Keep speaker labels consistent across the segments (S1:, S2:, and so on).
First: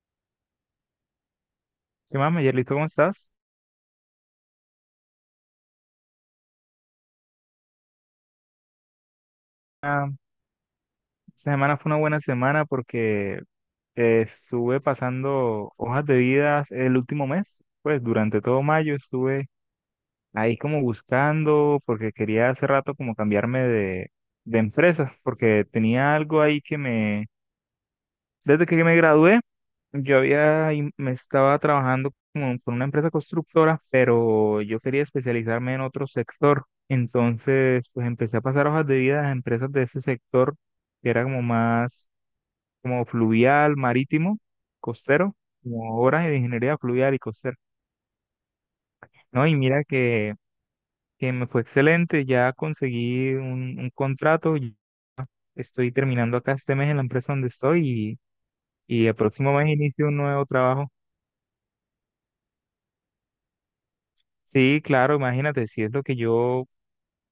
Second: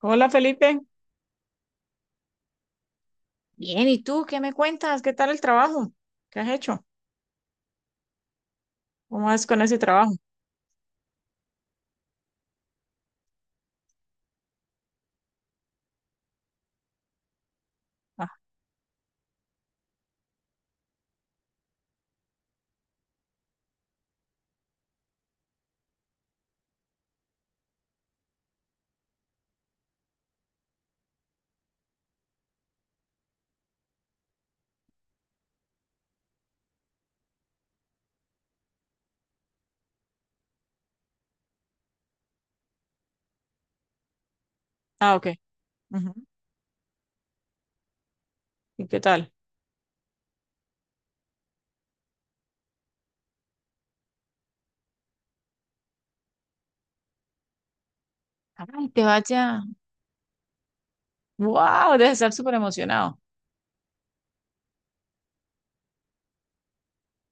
S1: Hola, Felipe.
S2: ¿Qué más, Mayerlito? ¿Cómo estás?
S1: Bien, ¿y tú qué me cuentas? ¿Qué tal el trabajo? ¿Qué has hecho? ¿Cómo vas con ese
S2: Ah,
S1: trabajo?
S2: esta semana fue una buena semana porque estuve pasando hojas de vida el último mes, pues
S1: Ah,
S2: durante todo mayo estuve ahí como buscando porque quería hace rato como cambiarme de empresa porque tenía algo ahí que me... Desde que me gradué, yo había, me estaba trabajando como con una empresa constructora, pero yo quería especializarme en otro sector. Entonces, pues empecé a pasar hojas de vida a las empresas de ese sector, que era como más como fluvial, marítimo,
S1: ah, ok.
S2: costero, como
S1: Ujú.
S2: obras de ingeniería fluvial y costera.
S1: ¿Y qué tal?
S2: No, y mira que me fue excelente, ya conseguí un contrato, y estoy terminando acá este mes en la empresa donde estoy
S1: Ay,
S2: y,
S1: te
S2: y el próximo
S1: vaya.
S2: mes inicio un nuevo trabajo.
S1: Wow, debes estar súper emocionado.
S2: Sí, claro, imagínate, si es lo que yo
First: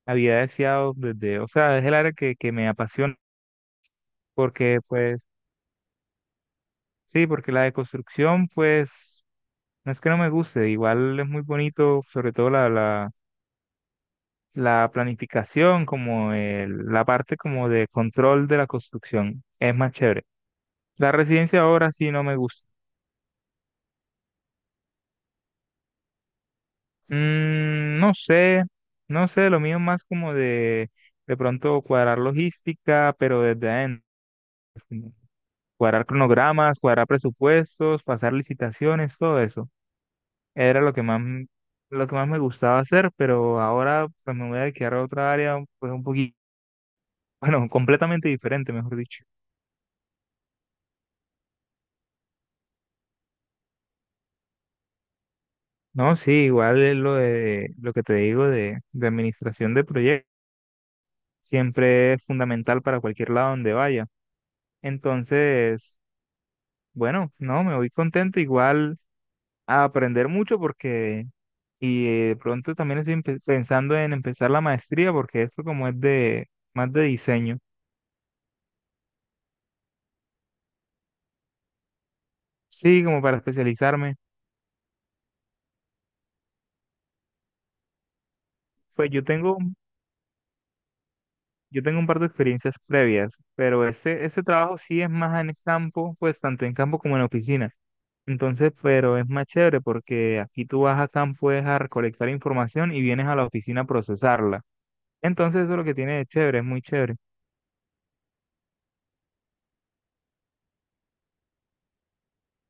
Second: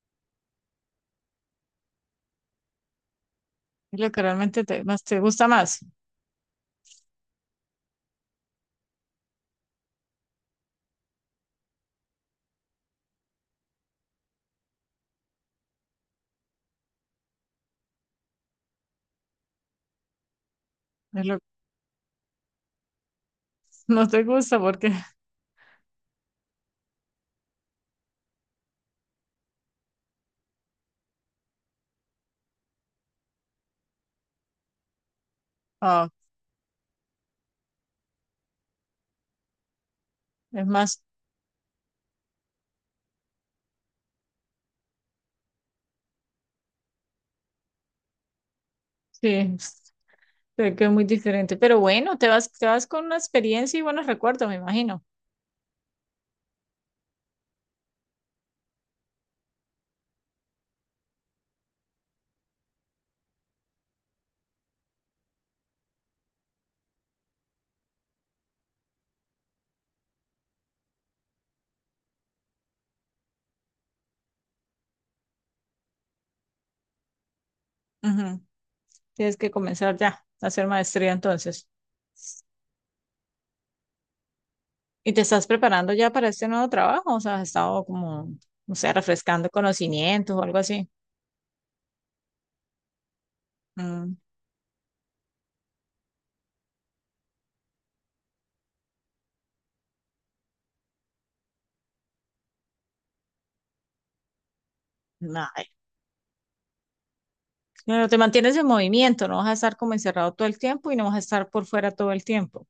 S2: había deseado desde, o sea, es el área que me apasiona,
S1: Es lo que realmente
S2: porque
S1: más te
S2: pues,
S1: gusta más.
S2: sí, porque la deconstrucción, pues, no es que no me guste, igual es muy bonito, sobre todo la planificación, como la parte como de control de la construcción, es más chévere. La
S1: Es lo
S2: residencia ahora sí no me gusta.
S1: no te gusta porque
S2: Mm, no sé, no sé, lo mío es más como de pronto cuadrar logística, pero desde adentro. Cuadrar
S1: ah,
S2: cronogramas, cuadrar presupuestos, pasar licitaciones, todo eso.
S1: es
S2: Era lo que
S1: más,
S2: más, lo que más me gustaba hacer, pero ahora pues me voy a dedicar a otra área, pues un poquito, bueno, completamente diferente, mejor dicho.
S1: sí, sé que es muy diferente. Pero bueno, te vas con una experiencia y buenos recuerdos, me imagino.
S2: No, sí, igual es lo de lo que te digo de administración de proyectos. Siempre es fundamental para cualquier lado donde vaya. Entonces, bueno, no, me voy contento igual a aprender mucho porque... Y de pronto también estoy pensando en empezar la maestría porque esto como es de más de diseño.
S1: Ujú. Tienes que comenzar ya a hacer maestría entonces.
S2: Sí, como para especializarme.
S1: ¿Y te estás preparando ya para este nuevo trabajo? O sea, has estado como, no sé,
S2: Pues yo
S1: refrescando
S2: tengo,
S1: conocimientos o algo así.
S2: yo tengo un par de experiencias previas, pero
S1: Mm,
S2: ese trabajo sí es más en el campo, pues tanto en campo como en oficina. Entonces, pero es más chévere porque aquí tú vas a campo es a recolectar información y vienes a la oficina a procesarla. Entonces
S1: ay,
S2: eso es lo que tiene de chévere, es muy chévere.
S1: pero te mantienes en movimiento, no vas a estar como encerrado todo el tiempo y no vas a estar por fuera todo el tiempo.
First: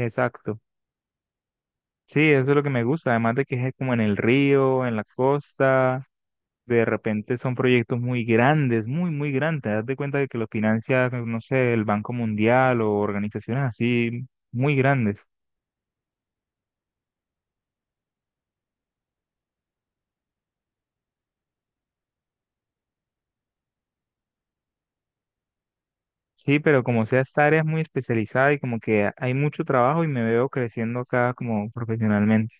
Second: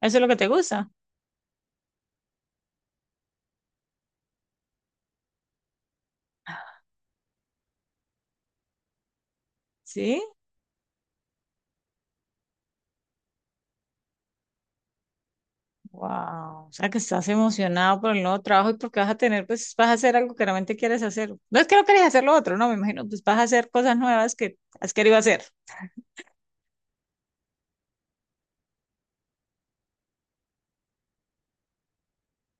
S1: ¿Eso es lo que te gusta?
S2: Sí, eso es lo que me gusta, además de que es como en el río, en la costa. De repente son proyectos muy grandes, muy, muy grandes. Haz de cuenta
S1: Sí.
S2: de que los financia, no sé, el Banco Mundial o organizaciones así muy grandes.
S1: Wow. O sea, que estás emocionado por el nuevo trabajo y porque vas a tener, pues vas a hacer algo que realmente quieres hacer. No es que no quieres hacer lo otro, no, me imagino, pues vas a hacer cosas nuevas que has querido hacer.
S2: Sí, pero como sea, esta área es muy especializada y como que hay mucho trabajo y me veo creciendo acá como profesionalmente.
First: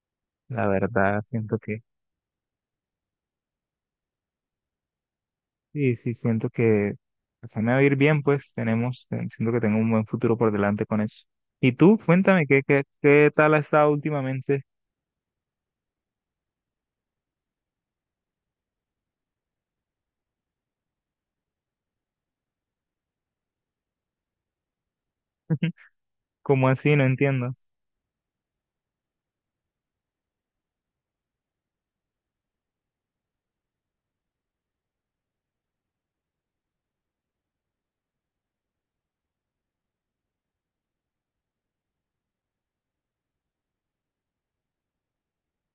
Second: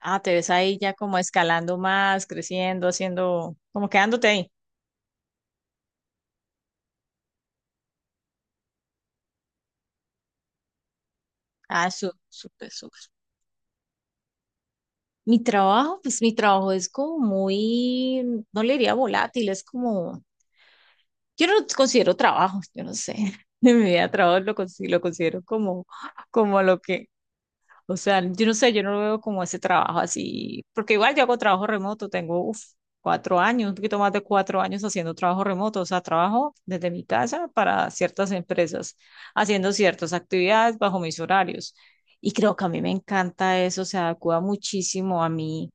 S1: Ah, te ves
S2: La
S1: ahí ya como
S2: verdad, siento
S1: escalando
S2: que,
S1: más, creciendo, haciendo, como quedándote ahí.
S2: sí, sí, siento que se me va a ir bien, pues tenemos, siento que tengo un buen futuro por delante con eso. Y
S1: Ah,
S2: tú, cuéntame, ¿qué,
S1: súper,
S2: qué,
S1: súper.
S2: qué tal has estado últimamente?
S1: Mi trabajo, pues mi trabajo es como muy, no le diría volátil, es como, yo no lo considero trabajo, yo no sé, en mi vida trabajo lo considero como, como
S2: ¿Cómo
S1: lo
S2: así? No
S1: que,
S2: entiendo. O
S1: o sea, yo no sé, yo no lo veo como ese trabajo así, porque igual yo hago trabajo remoto, tengo uf, 4 años, un poquito más de 4 años haciendo trabajo remoto, o sea, trabajo desde mi casa para ciertas empresas, haciendo ciertas actividades bajo mis horarios. Y creo que a mí me encanta eso, se adecua muchísimo a mí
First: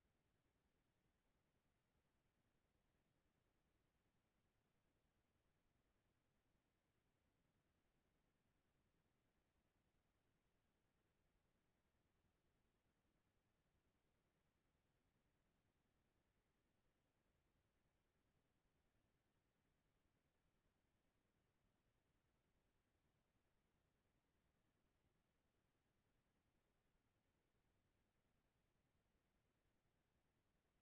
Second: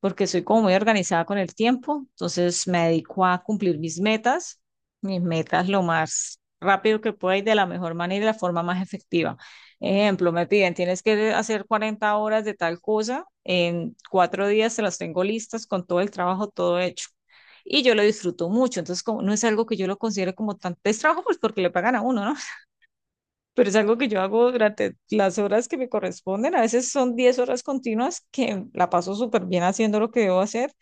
S1: porque soy como muy organizada con el tiempo, entonces me dedico a cumplir mis metas lo más rápido que pueda y de la mejor manera y de la forma más efectiva. Ejemplo, me piden, tienes que hacer 40 horas de tal cosa, en 4 días se las tengo listas con todo el trabajo, todo hecho. Y yo lo disfruto mucho, entonces como, no es algo que yo lo considere como tan, es trabajo pues porque le pagan a uno, ¿no? Pero es algo que yo hago durante las horas que me corresponden, a veces son 10 horas continuas que la paso súper bien haciendo lo que debo hacer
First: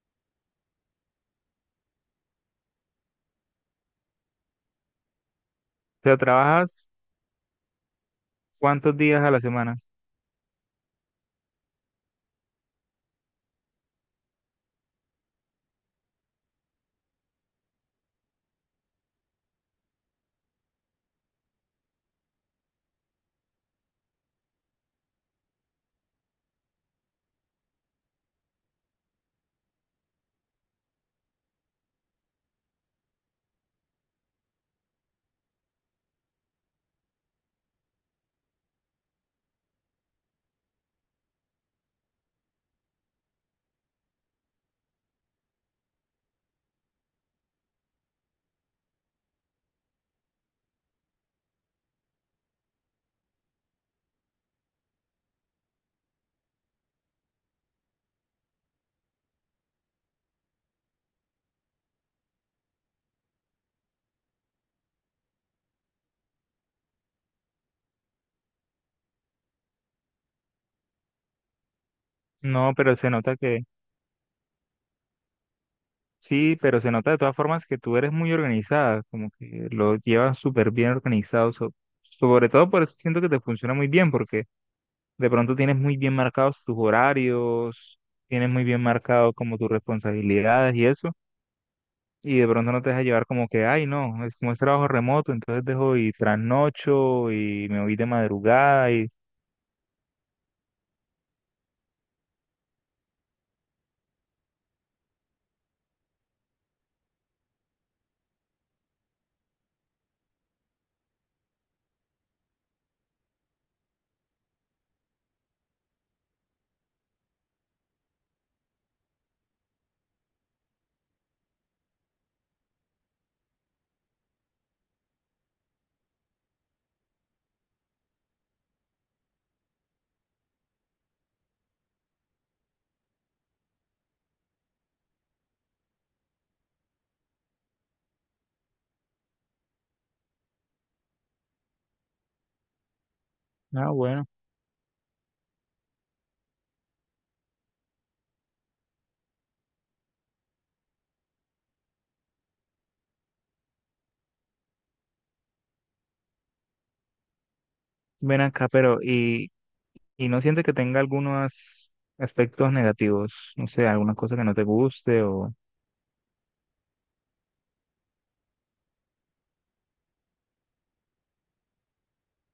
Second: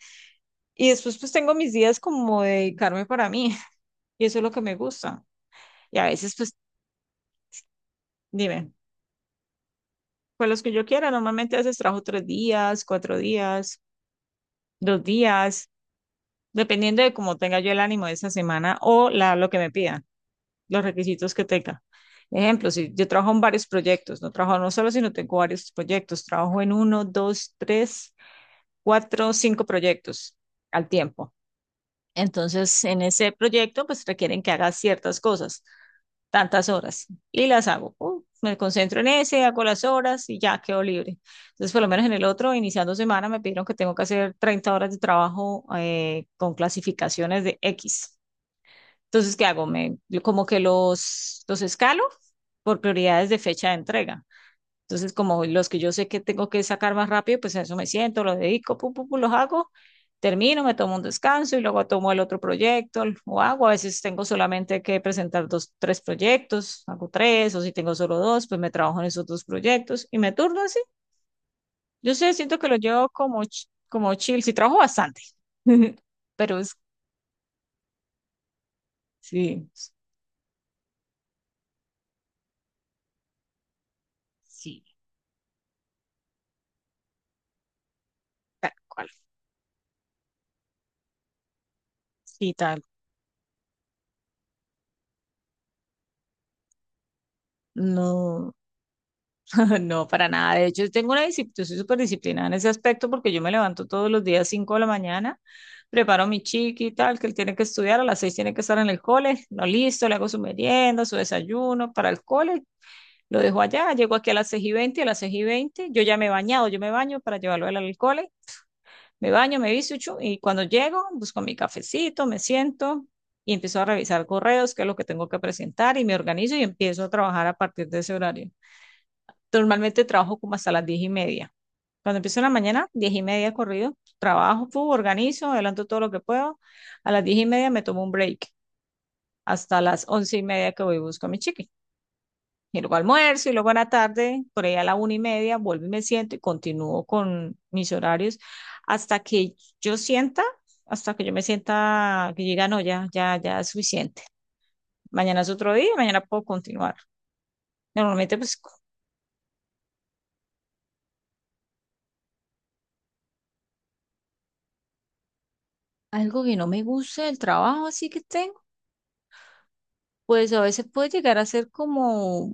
S1: y después pues tengo mis días como de dedicarme para mí y eso es lo que me gusta. Y a
S2: sea,
S1: veces pues
S2: trabajas...
S1: dime,
S2: ¿Cuántos días a la semana?
S1: pues los que yo quiera, normalmente a veces trabajo 3 días, 4 días, 2 días, dependiendo de cómo tenga yo el ánimo de esa semana o lo que me pidan, los requisitos que tenga. Ejemplo, si yo trabajo en varios proyectos, no trabajo no solo, sino tengo varios proyectos, trabajo en uno, dos, tres, cuatro, cinco proyectos al tiempo. Entonces, en ese proyecto, pues requieren que haga ciertas cosas, tantas horas y las hago. Me concentro en ese, hago las horas y ya quedo libre. Entonces, por lo menos en el otro, iniciando semana, me pidieron que tengo que hacer 30 horas de trabajo con clasificaciones de X. Entonces, ¿qué hago? Me, yo como que los escalo por prioridades de fecha de entrega. Entonces, como los que yo sé que tengo que sacar más rápido, pues a eso me siento, lo dedico, pum, pum, pum, los hago, termino, me tomo un descanso y luego tomo el otro proyecto o hago. A veces tengo solamente que presentar dos, tres proyectos, hago tres, o si tengo solo dos, pues me trabajo en esos dos proyectos y me turno así. Yo sé, siento que
S2: No,
S1: lo
S2: pero
S1: llevo
S2: se nota
S1: como,
S2: que,
S1: como chill, sí trabajo bastante,
S2: sí,
S1: pero es,
S2: pero se nota de todas formas que tú eres muy organizada, como que
S1: sí,
S2: lo llevas súper bien organizado, sobre todo por eso siento que te funciona muy bien, porque
S1: sí,
S2: de pronto tienes muy bien marcados tus horarios, tienes muy
S1: tal
S2: bien
S1: cual,
S2: marcado como tus responsabilidades y eso, y de
S1: sí,
S2: pronto no
S1: tal.
S2: te dejas llevar como que, ay, no, es como es trabajo remoto, entonces dejo y trasnocho y me voy de
S1: No.
S2: madrugada y...
S1: No, para nada. De hecho, tengo una disciplina, yo soy súper disciplinada en ese aspecto porque yo me levanto todos los días 5 de la mañana, preparo a mi chiqui y tal, que él tiene que estudiar, a las 6 tiene que estar en el cole, no listo, le hago su merienda, su desayuno para el cole, lo dejo allá, llego aquí a las 6:20. A las 6:20, yo ya me he bañado, yo me baño para llevarlo a él al cole, me baño, me visto y chu, y cuando llego, busco mi cafecito, me siento y empiezo a revisar correos, qué es lo que tengo que presentar y me organizo y empiezo a trabajar a partir de ese horario. Normalmente trabajo como hasta las 10:30. Cuando empiezo en la mañana, 10:30 corrido, trabajo, fu, organizo, adelanto todo lo que puedo. A las 10:30 me tomo un break hasta las 11:30 que voy y busco a mi chiqui. Y luego almuerzo y luego a la
S2: ah, bueno,
S1: tarde, por ahí a la 1:30, vuelvo y me siento y continúo con mis horarios hasta que yo sienta, hasta que yo me sienta que llega, no, ya, ya, ya es suficiente. Mañana es otro día, mañana puedo continuar. Normalmente,
S2: ven
S1: pues,
S2: acá, pero... Y no siente que tenga algunos aspectos negativos, no sé, alguna cosa que no te guste o
S1: algo que no me gusta del trabajo, así que tengo pues a veces puede llegar a ser como,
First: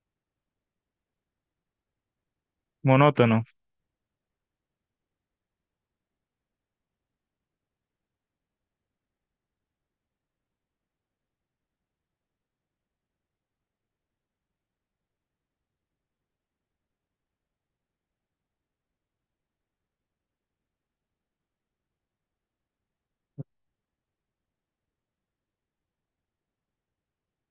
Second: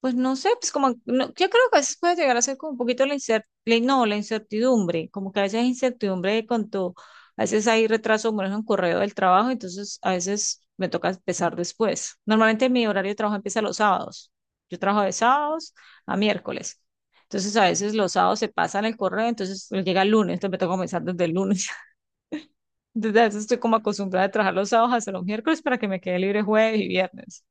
S1: pues no sé, pues como, no, yo creo que a veces puede llegar a ser como un poquito la
S2: monótono.
S1: incertidumbre, no, la incertidumbre, como que a veces hay incertidumbre de cuanto, a veces hay retraso, bueno ejemplo, un correo del trabajo, entonces a veces me toca empezar después. Normalmente mi horario de trabajo empieza los sábados. Yo trabajo de sábados a miércoles. Entonces a veces los sábados se pasan el correo, entonces llega el lunes, entonces me toca comenzar desde el lunes. Entonces a veces estoy como acostumbrada a trabajar los sábados hasta los miércoles para que me quede libre jueves y viernes,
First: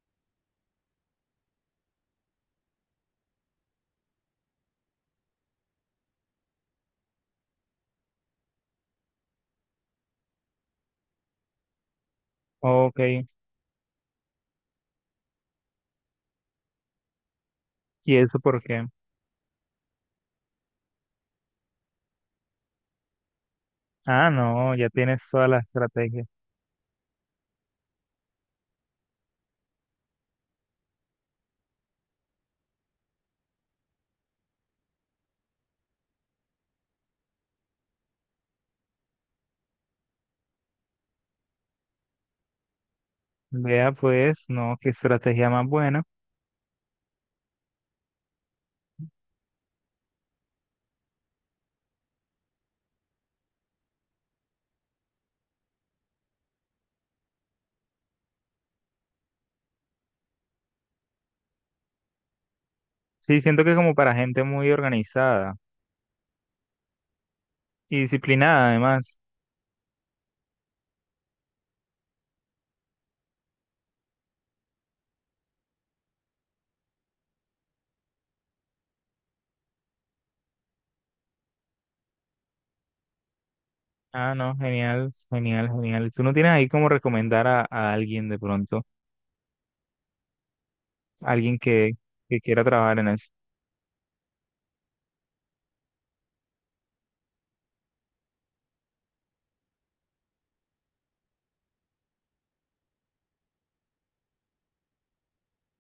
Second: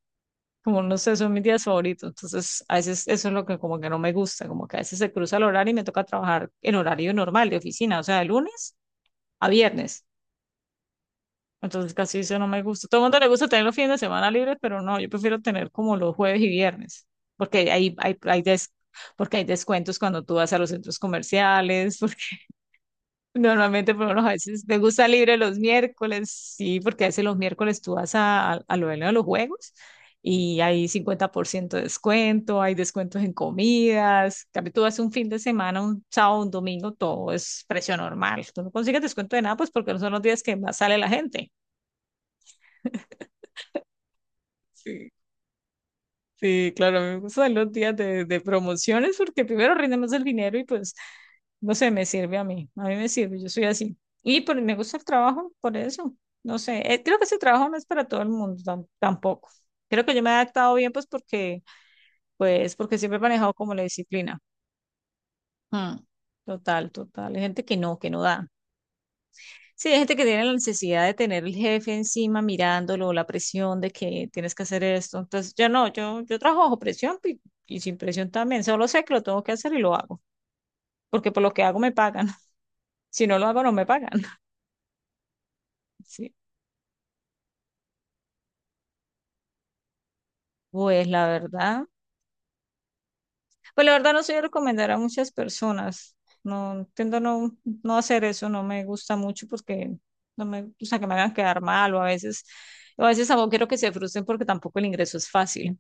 S1: como no sé, son mis días favoritos. Entonces, a veces eso es lo que como que no me gusta, como que a veces se cruza el horario y me toca trabajar en horario normal de oficina, o sea, de lunes a viernes. Entonces, casi eso no me gusta.
S2: Ok,
S1: Todo el mundo le gusta tener los fines de semana libres, pero no, yo prefiero tener como los jueves y viernes, porque hay, hay,
S2: ¿y eso
S1: hay,
S2: por
S1: des-
S2: qué?
S1: porque hay descuentos cuando tú vas a los centros comerciales. Normalmente, por lo menos, a
S2: Ah,
S1: veces
S2: no,
S1: me
S2: ya
S1: gusta
S2: tienes
S1: libre
S2: toda
S1: los
S2: la estrategia.
S1: miércoles, sí, porque a veces los miércoles tú vas a lo de los juegos y hay 50% de descuento, hay descuentos en comidas. En cambio, tú vas un fin de semana, un sábado, un domingo, todo es precio normal. Tú no consigues descuento de nada, pues porque no son los días que más sale la gente.
S2: Vea pues, no, qué estrategia más buena.
S1: Sí, claro, a mí me gustan los días de promociones porque primero rinde más el dinero y pues, no sé, me sirve a mí me sirve, yo soy así. Y por, me gusta el trabajo, por eso, no sé, creo que ese trabajo no es para todo el mundo tampoco. Creo que yo me he adaptado bien pues porque siempre he
S2: Sí,
S1: manejado
S2: siento
S1: como
S2: que
S1: la
S2: como para
S1: disciplina.
S2: gente muy organizada
S1: Mm, total, total, hay gente
S2: y
S1: que no da.
S2: disciplinada además.
S1: Sí, hay gente que tiene la necesidad de tener el jefe encima mirándolo, la presión de que tienes que hacer esto. Entonces, yo no, yo trabajo bajo presión y, sin presión también. Solo sé que lo tengo que hacer y lo hago, porque por lo que hago me pagan. Si no lo hago, no me pagan.
S2: Ah, no, genial, genial, genial. ¿Tú
S1: Sí.
S2: no tienes ahí como recomendar a alguien de pronto?
S1: Pues la
S2: Alguien
S1: verdad,
S2: que quiera trabajar en eso.
S1: pues la verdad, no soy de recomendar a muchas personas. No, tiendo a no hacer eso, no me gusta mucho porque no me gusta que me hagan quedar mal o a veces tampoco quiero que se frustren porque tampoco el ingreso es fácil.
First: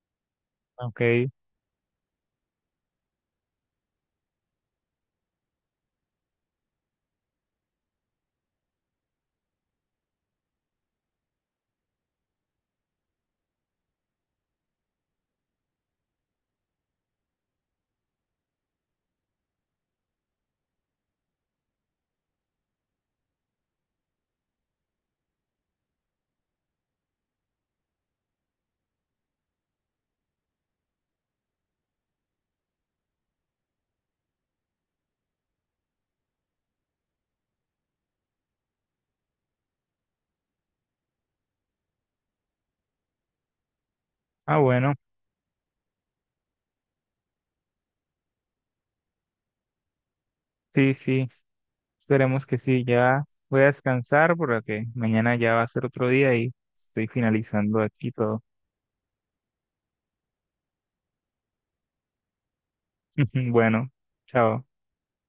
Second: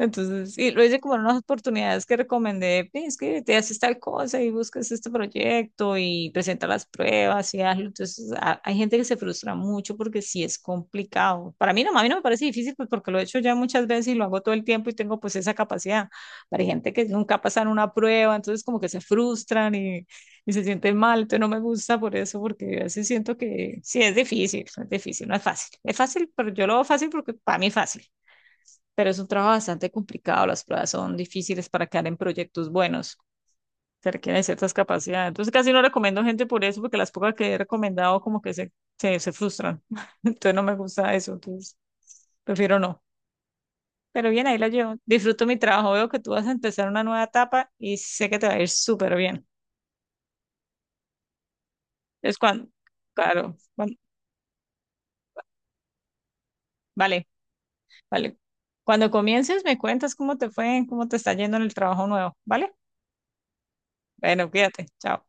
S1: Entonces, y lo hice como en
S2: Ok,
S1: unas oportunidades que recomendé, "Ve, es que te haces tal cosa y buscas este proyecto y presenta las pruebas y hazlo". Entonces, hay gente que se frustra mucho porque sí es complicado. Para mí no, a mí no me parece difícil pues porque lo he hecho ya muchas veces y lo hago todo el tiempo y tengo pues esa capacidad. Pero hay gente que nunca pasan una prueba, entonces como que se frustran y se sienten mal. Entonces no me gusta por eso porque a veces siento que sí es difícil, no es fácil. Es fácil, pero yo lo veo fácil porque para mí es fácil, pero es un trabajo bastante complicado, las pruebas son difíciles para quedar en proyectos buenos, se requieren ciertas capacidades. Entonces casi no recomiendo gente por eso, porque las pocas que he recomendado como que se frustran. Entonces no me gusta eso, entonces prefiero no. Pero bien, ahí
S2: ah,
S1: la
S2: bueno,
S1: llevo. Disfruto mi trabajo, veo que tú vas a empezar una nueva etapa y sé que te va a ir súper bien.
S2: sí, sí.
S1: Es
S2: Esperemos que
S1: cuando,
S2: sí, ya
S1: claro,
S2: voy a descansar porque mañana ya va a ser otro día y estoy
S1: vale,
S2: finalizando aquí
S1: vale.
S2: todo.
S1: Cuando comiences me cuentas cómo te fue, cómo te está yendo en el trabajo nuevo, ¿vale?
S2: Bueno,
S1: Bueno,
S2: chao.
S1: cuídate, chao.